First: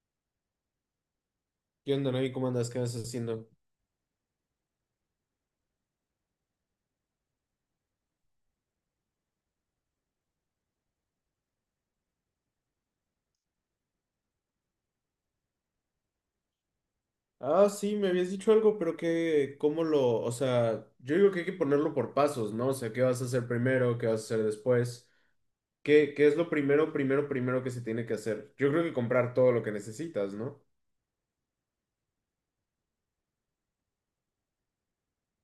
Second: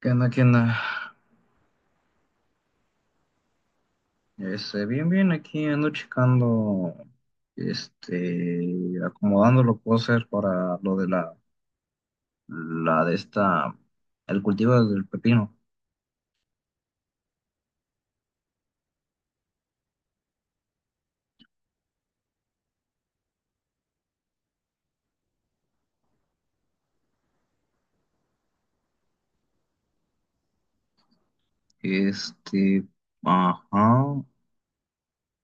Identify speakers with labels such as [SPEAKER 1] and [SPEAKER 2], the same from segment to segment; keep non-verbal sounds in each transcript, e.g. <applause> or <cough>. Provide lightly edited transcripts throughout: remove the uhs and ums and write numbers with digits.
[SPEAKER 1] ¿Qué onda? ¿Qué onda?
[SPEAKER 2] ¿Qué onda, Navi? ¿Cómo andas? ¿Qué andas haciendo?
[SPEAKER 1] Bien, bien, aquí ando checando, este, acomodando lo que puedo hacer para lo de la de esta, el cultivo del pepino.
[SPEAKER 2] Ah, sí, me habías dicho algo, pero que, ¿cómo lo, o sea, yo digo que hay que ponerlo por pasos, ¿no? O sea, ¿qué vas a hacer primero? ¿Qué vas a hacer después? ¿Qué, qué es lo primero que se tiene que hacer? Yo creo que comprar todo lo que necesitas, ¿no?
[SPEAKER 1] Este, ajá,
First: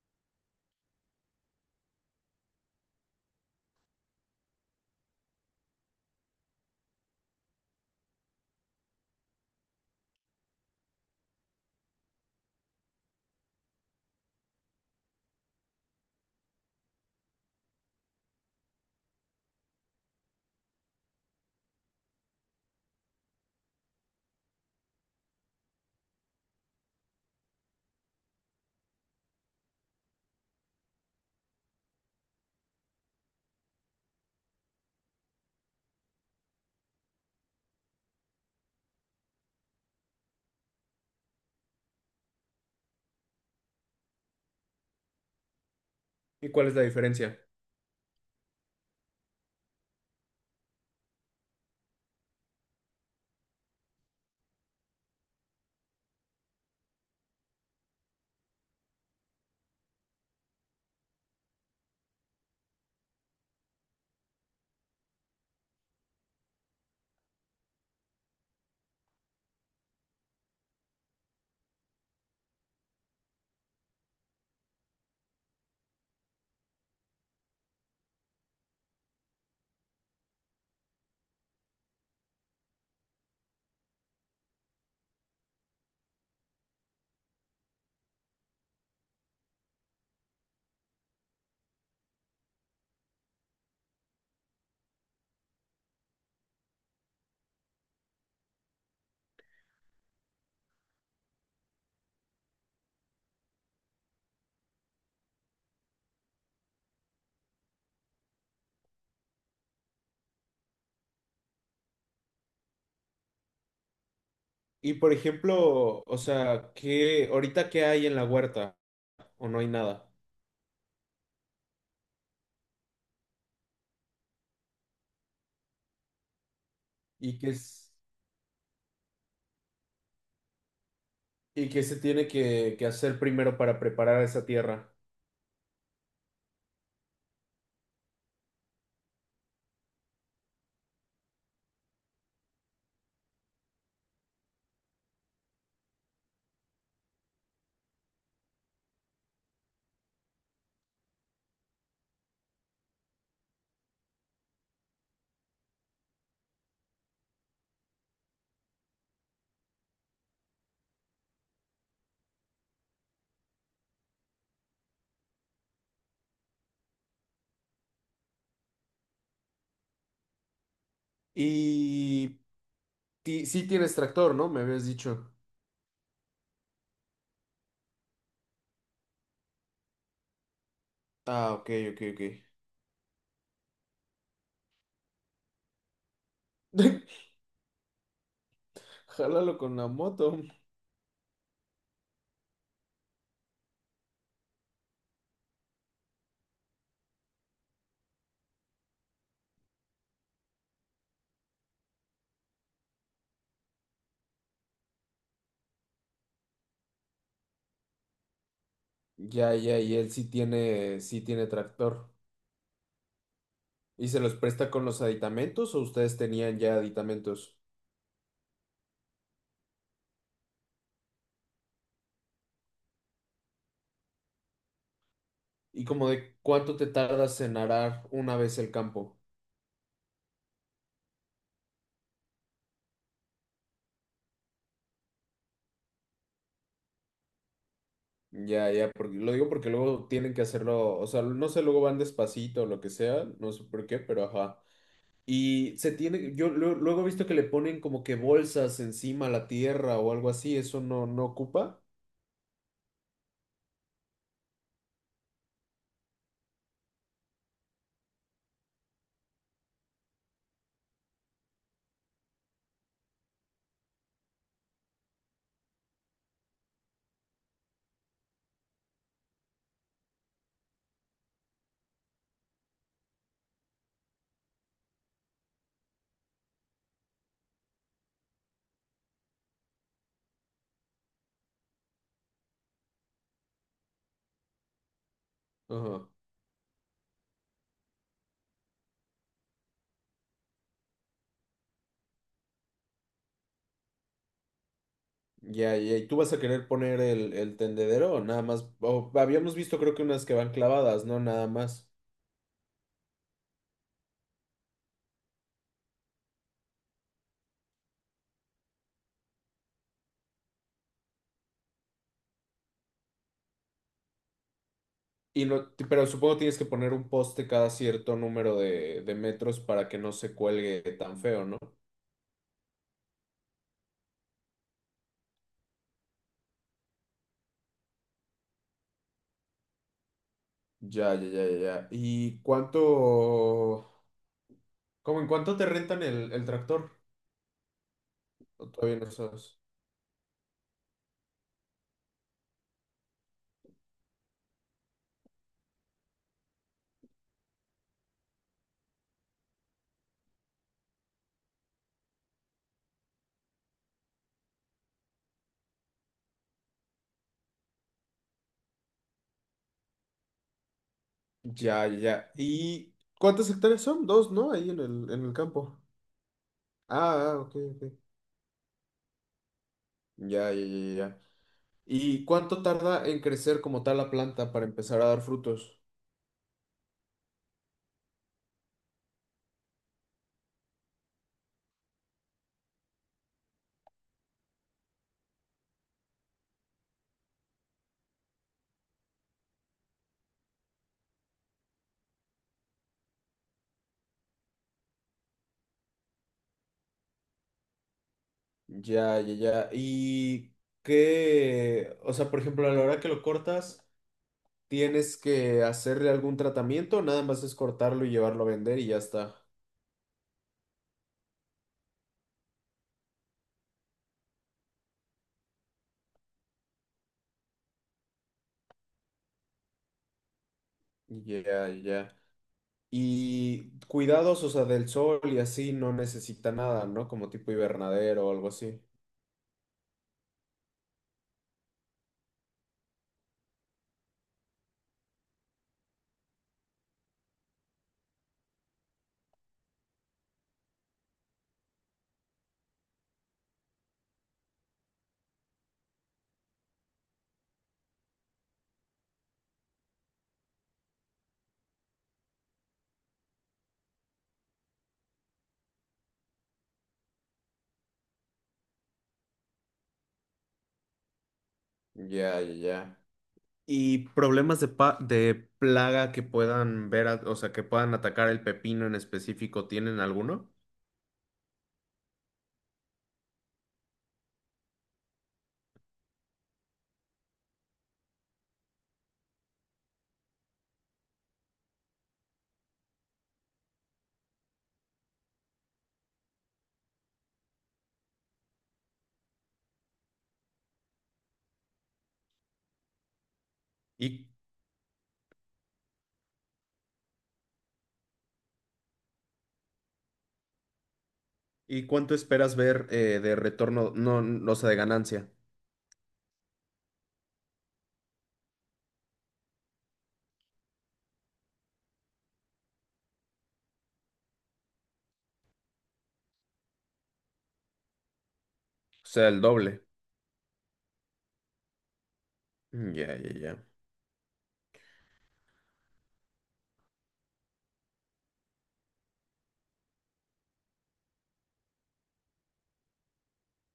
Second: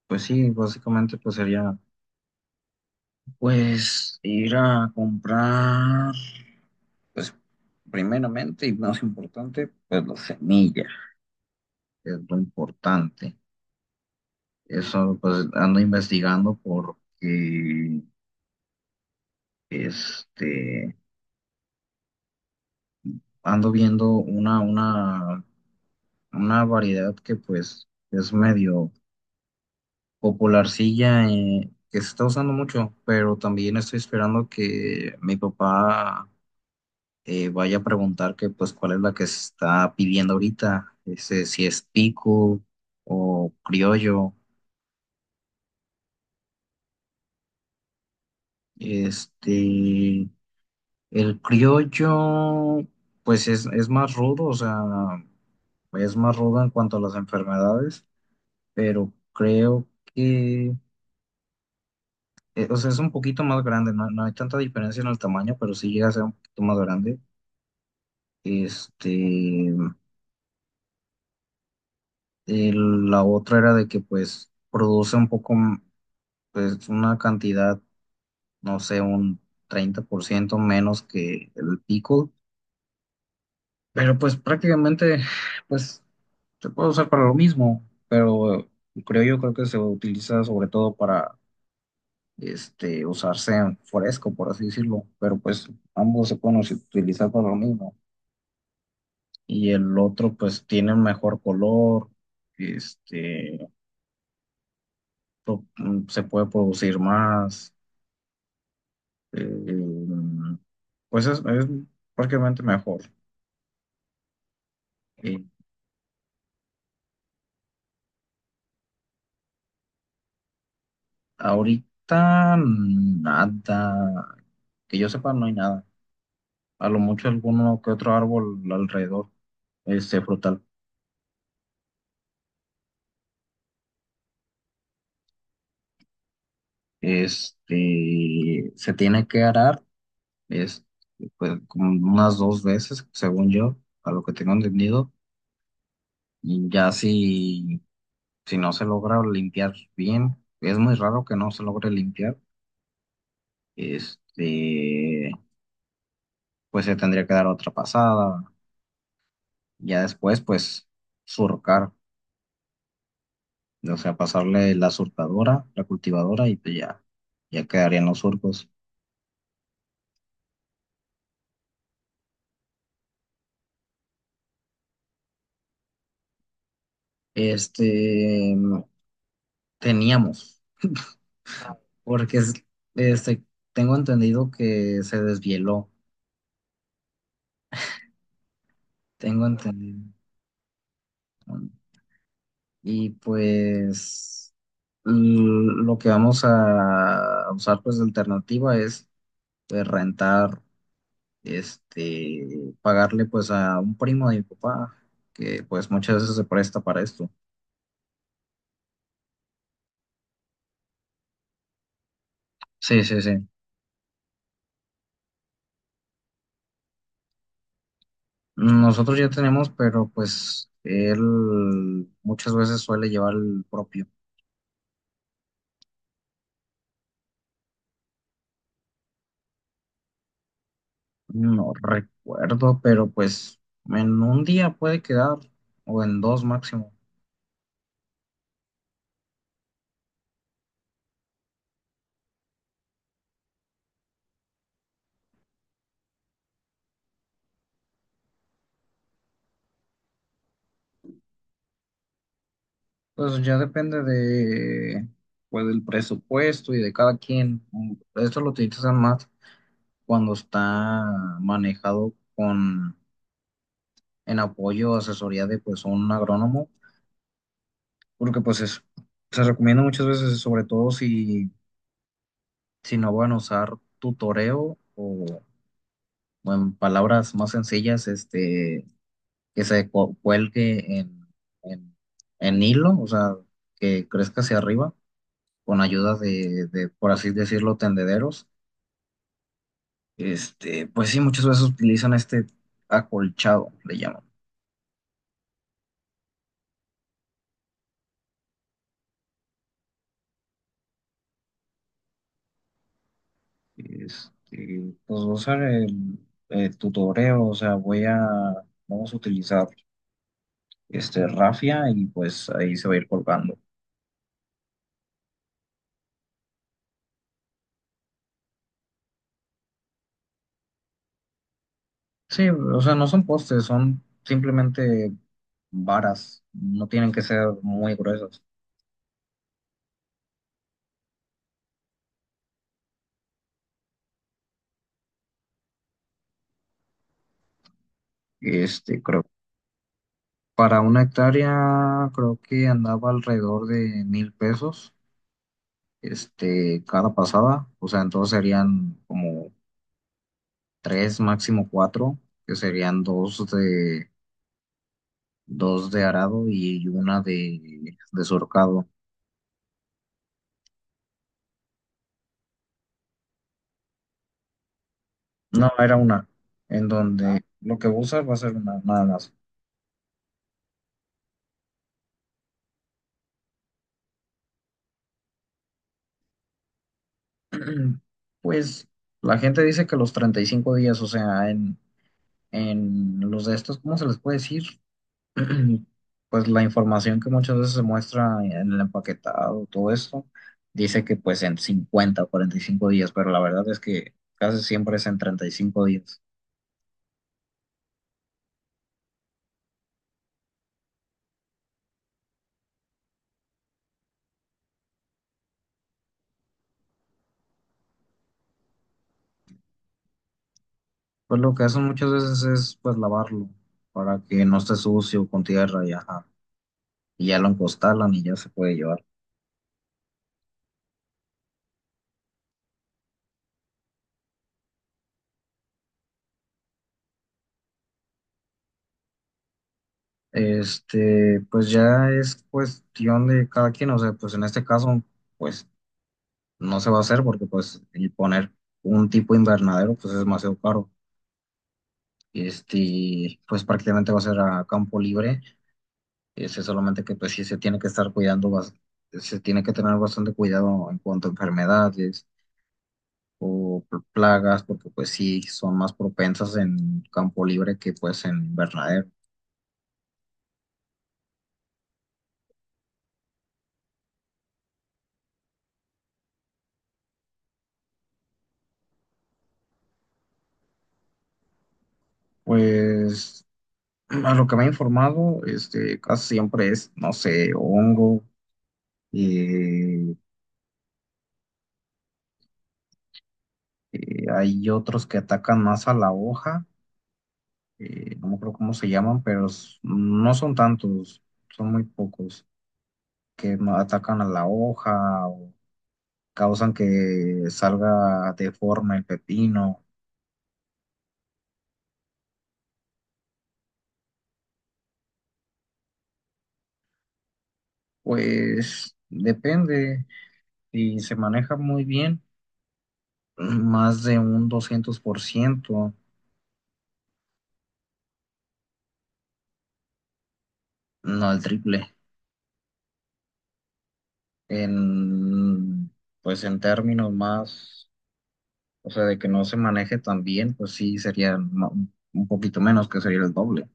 [SPEAKER 1] pues sí, básicamente pues sería, pues, ir a comprar, pues, primeramente y más importante, pues la semilla, que es lo importante. Eso, pues, ando investigando porque Este, ando viendo una variedad que pues es medio popularcilla, que se está usando mucho, pero también estoy esperando que mi papá vaya a preguntar que pues cuál es la que se está pidiendo ahorita, si es pico o criollo.
[SPEAKER 2] ¿Y cuál es la diferencia?
[SPEAKER 1] Este, el criollo pues es más rudo, o sea, es más rudo en cuanto a las enfermedades, pero creo que, o sea, es un poquito más grande, no, no hay tanta diferencia en el tamaño, pero sí llega a ser un poquito más grande. Este, la otra era de que pues produce un poco, pues una cantidad, no sé, un 30% menos que el pickle, pero pues prácticamente, pues se puede usar para lo mismo, pero creo yo creo que se utiliza sobre todo para usarse en fresco, por así decirlo, pero pues ambos se pueden utilizar para lo mismo. Y el otro pues tiene un mejor color, este, se puede producir más, eh, pues es prácticamente mejor.
[SPEAKER 2] Y por
[SPEAKER 1] Eh,
[SPEAKER 2] ejemplo, o sea, ¿qué, ahorita qué hay en la huerta? ¿O no hay nada?
[SPEAKER 1] ahorita nada, que yo sepa no hay nada, a lo mucho
[SPEAKER 2] ¿Y qué
[SPEAKER 1] alguno
[SPEAKER 2] es,
[SPEAKER 1] que otro árbol alrededor, este frutal.
[SPEAKER 2] y qué se tiene que hacer primero para preparar esa tierra?
[SPEAKER 1] Se tiene que arar, es pues, como unas dos veces, según yo, a lo que tengo entendido, y ya si, si no se logra limpiar bien, es muy raro que no se logre limpiar, este, pues se tendría que dar otra pasada, ya después pues surcar, o sea, pasarle la surcadora, la cultivadora y pues ya, ya quedarían los surcos.
[SPEAKER 2] Y sí tienes tractor, ¿no? Me habías dicho.
[SPEAKER 1] Este, teníamos,
[SPEAKER 2] Ah, ok, ok, ok.
[SPEAKER 1] porque este, tengo entendido que se desvieló.
[SPEAKER 2] <laughs>
[SPEAKER 1] Tengo
[SPEAKER 2] Jálalo con la
[SPEAKER 1] entendido,
[SPEAKER 2] moto.
[SPEAKER 1] ¿no? Y pues lo que vamos a usar pues de alternativa es, pues, rentar, pagarle pues a un primo de mi papá, que pues muchas veces se presta para esto.
[SPEAKER 2] Ya, ya, y él sí tiene tractor.
[SPEAKER 1] Sí, sí, sí.
[SPEAKER 2] ¿Y se los presta con los aditamentos o ustedes tenían ya aditamentos?
[SPEAKER 1] Nosotros ya tenemos, pero pues él muchas veces suele llevar el propio.
[SPEAKER 2] ¿Y como de cuánto te tardas en arar una vez el campo?
[SPEAKER 1] No recuerdo, pero pues en un día puede quedar, o en dos máximo.
[SPEAKER 2] Ya, ya, porque lo digo porque luego tienen que hacerlo, o sea, no sé, luego van despacito o lo que sea, no sé por qué, pero ajá. Y se tiene, yo luego he visto que le ponen como que bolsas encima a la tierra o algo así, eso no, no ocupa.
[SPEAKER 1] Pues ya depende de, pues, del presupuesto y de cada quien. Esto lo utilizan más cuando está manejado con, en apoyo o asesoría de, pues, un agrónomo, porque, pues, se recomienda muchas veces, sobre todo si, si no van a usar tutoreo o en palabras más sencillas, que se cuelgue en, en, en hilo, o sea, que crezca hacia arriba con
[SPEAKER 2] Ajá.
[SPEAKER 1] ayuda de, por así decirlo, tendederos, pues sí, muchas veces utilizan este acolchado, le llaman.
[SPEAKER 2] Ya, ya, ¿y tú vas a querer poner el tendedero o nada más? O habíamos visto creo que unas que van clavadas, ¿no? Nada más.
[SPEAKER 1] Pues voy a usar el tutoreo, o sea, vamos a utilizar este rafia y pues ahí se va a ir colgando.
[SPEAKER 2] Y no, pero supongo tienes que poner un poste cada cierto número de metros para que no se cuelgue tan feo, ¿no?
[SPEAKER 1] Sí, o sea, no son postes, son simplemente varas, no tienen que ser muy gruesas.
[SPEAKER 2] Ya, ya, ya, ya. Ya. ¿Y cuánto, como en cuánto te rentan el tractor? ¿O todavía no
[SPEAKER 1] Creo,
[SPEAKER 2] sabes?
[SPEAKER 1] para una hectárea creo que andaba alrededor de 1,000 pesos, cada pasada, o sea, entonces serían como tres, máximo cuatro, que serían dos de arado y una de surcado.
[SPEAKER 2] Ya, ya, ya. ¿Y cuántas hectáreas son? Dos, ¿no? Ahí en el
[SPEAKER 1] No,
[SPEAKER 2] campo.
[SPEAKER 1] era una, en
[SPEAKER 2] Ah, ah,
[SPEAKER 1] donde
[SPEAKER 2] ok,
[SPEAKER 1] lo que
[SPEAKER 2] ok.
[SPEAKER 1] voy a usar va a ser una, nada más.
[SPEAKER 2] Ya, ya, ya, ya. ¿Y cuánto tarda en crecer como tal la planta para empezar a dar frutos?
[SPEAKER 1] <clears throat> Pues la gente dice que los 35 días, o sea, en los de estos, ¿cómo se les puede decir? <clears throat> Pues la información que muchas veces se muestra en el empaquetado, todo esto, dice que pues en 50 o 45 días, pero la verdad es que casi siempre es en 35 días.
[SPEAKER 2] Ya, ya, ya. ¿Y qué? O sea, por ejemplo, a la hora que lo cortas, ¿tienes que hacerle algún tratamiento? Nada más es cortarlo y llevarlo a vender y ya está.
[SPEAKER 1] Pues lo que hacen muchas veces es pues lavarlo para que no esté sucio con tierra y ajá, y ya lo encostalan y ya se puede llevar.
[SPEAKER 2] Ya, ya. Y cuidados, o sea, del sol y así no necesita nada, ¿no? Como tipo invernadero o algo así.
[SPEAKER 1] Pues ya es cuestión de cada quien, o sea, pues en este caso, pues no se va a hacer porque pues el poner un tipo invernadero pues es demasiado caro. Pues prácticamente va a ser a campo libre. Solamente que pues sí se tiene que estar cuidando, se tiene que tener bastante cuidado en cuanto a enfermedades o plagas, porque pues sí son más propensas en campo libre que pues en invernadero.
[SPEAKER 2] Ya, ya, ya. Y problemas de, de plaga que puedan ver, a- o sea, que puedan atacar el pepino en específico, ¿tienen alguno?
[SPEAKER 1] Pues a lo que me he informado, casi siempre es, no sé, hongo, eh, hay otros que atacan más a la hoja, no me acuerdo cómo se llaman, pero no son tantos, son muy pocos, que atacan a
[SPEAKER 2] ¿Y,
[SPEAKER 1] la hoja o causan que salga deforme el pepino.
[SPEAKER 2] y cuánto esperas ver de retorno, no, no, o sea, de ganancia?
[SPEAKER 1] Pues depende, si se maneja muy bien, más de un 200%,
[SPEAKER 2] O sea, el doble.
[SPEAKER 1] no, el triple,
[SPEAKER 2] Mm, ya, ya, ya.
[SPEAKER 1] en, pues en términos más, o sea, de que no se maneje tan bien, pues sí sería un poquito menos, que sería el doble.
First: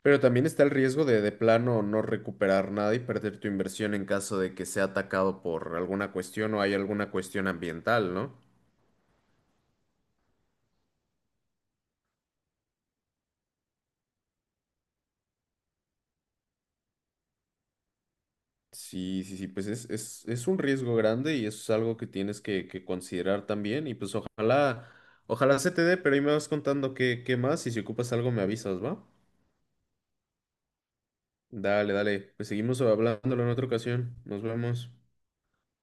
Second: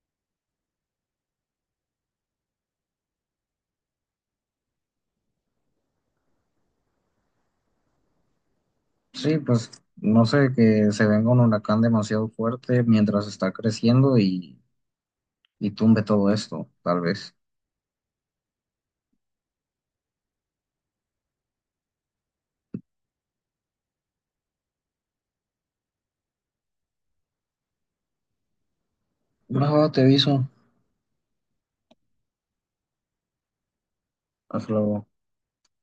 [SPEAKER 2] Pero también está el riesgo de plano no recuperar nada y perder tu inversión en caso de que sea atacado por alguna cuestión o hay alguna cuestión ambiental, ¿no?
[SPEAKER 1] Sí, pues no sé, que se venga un huracán demasiado fuerte mientras está creciendo y tumbe todo esto, tal vez.
[SPEAKER 2] Sí, sí, sí, pues es un riesgo grande y eso es algo que tienes que considerar también y pues ojalá, ojalá se te dé, pero ahí me vas contando qué, qué más y si ocupas algo me avisas, ¿va?
[SPEAKER 1] Va, va, te aviso.
[SPEAKER 2] Dale, dale, pues seguimos hablándolo en otra ocasión, nos
[SPEAKER 1] Hasta
[SPEAKER 2] vemos.
[SPEAKER 1] luego.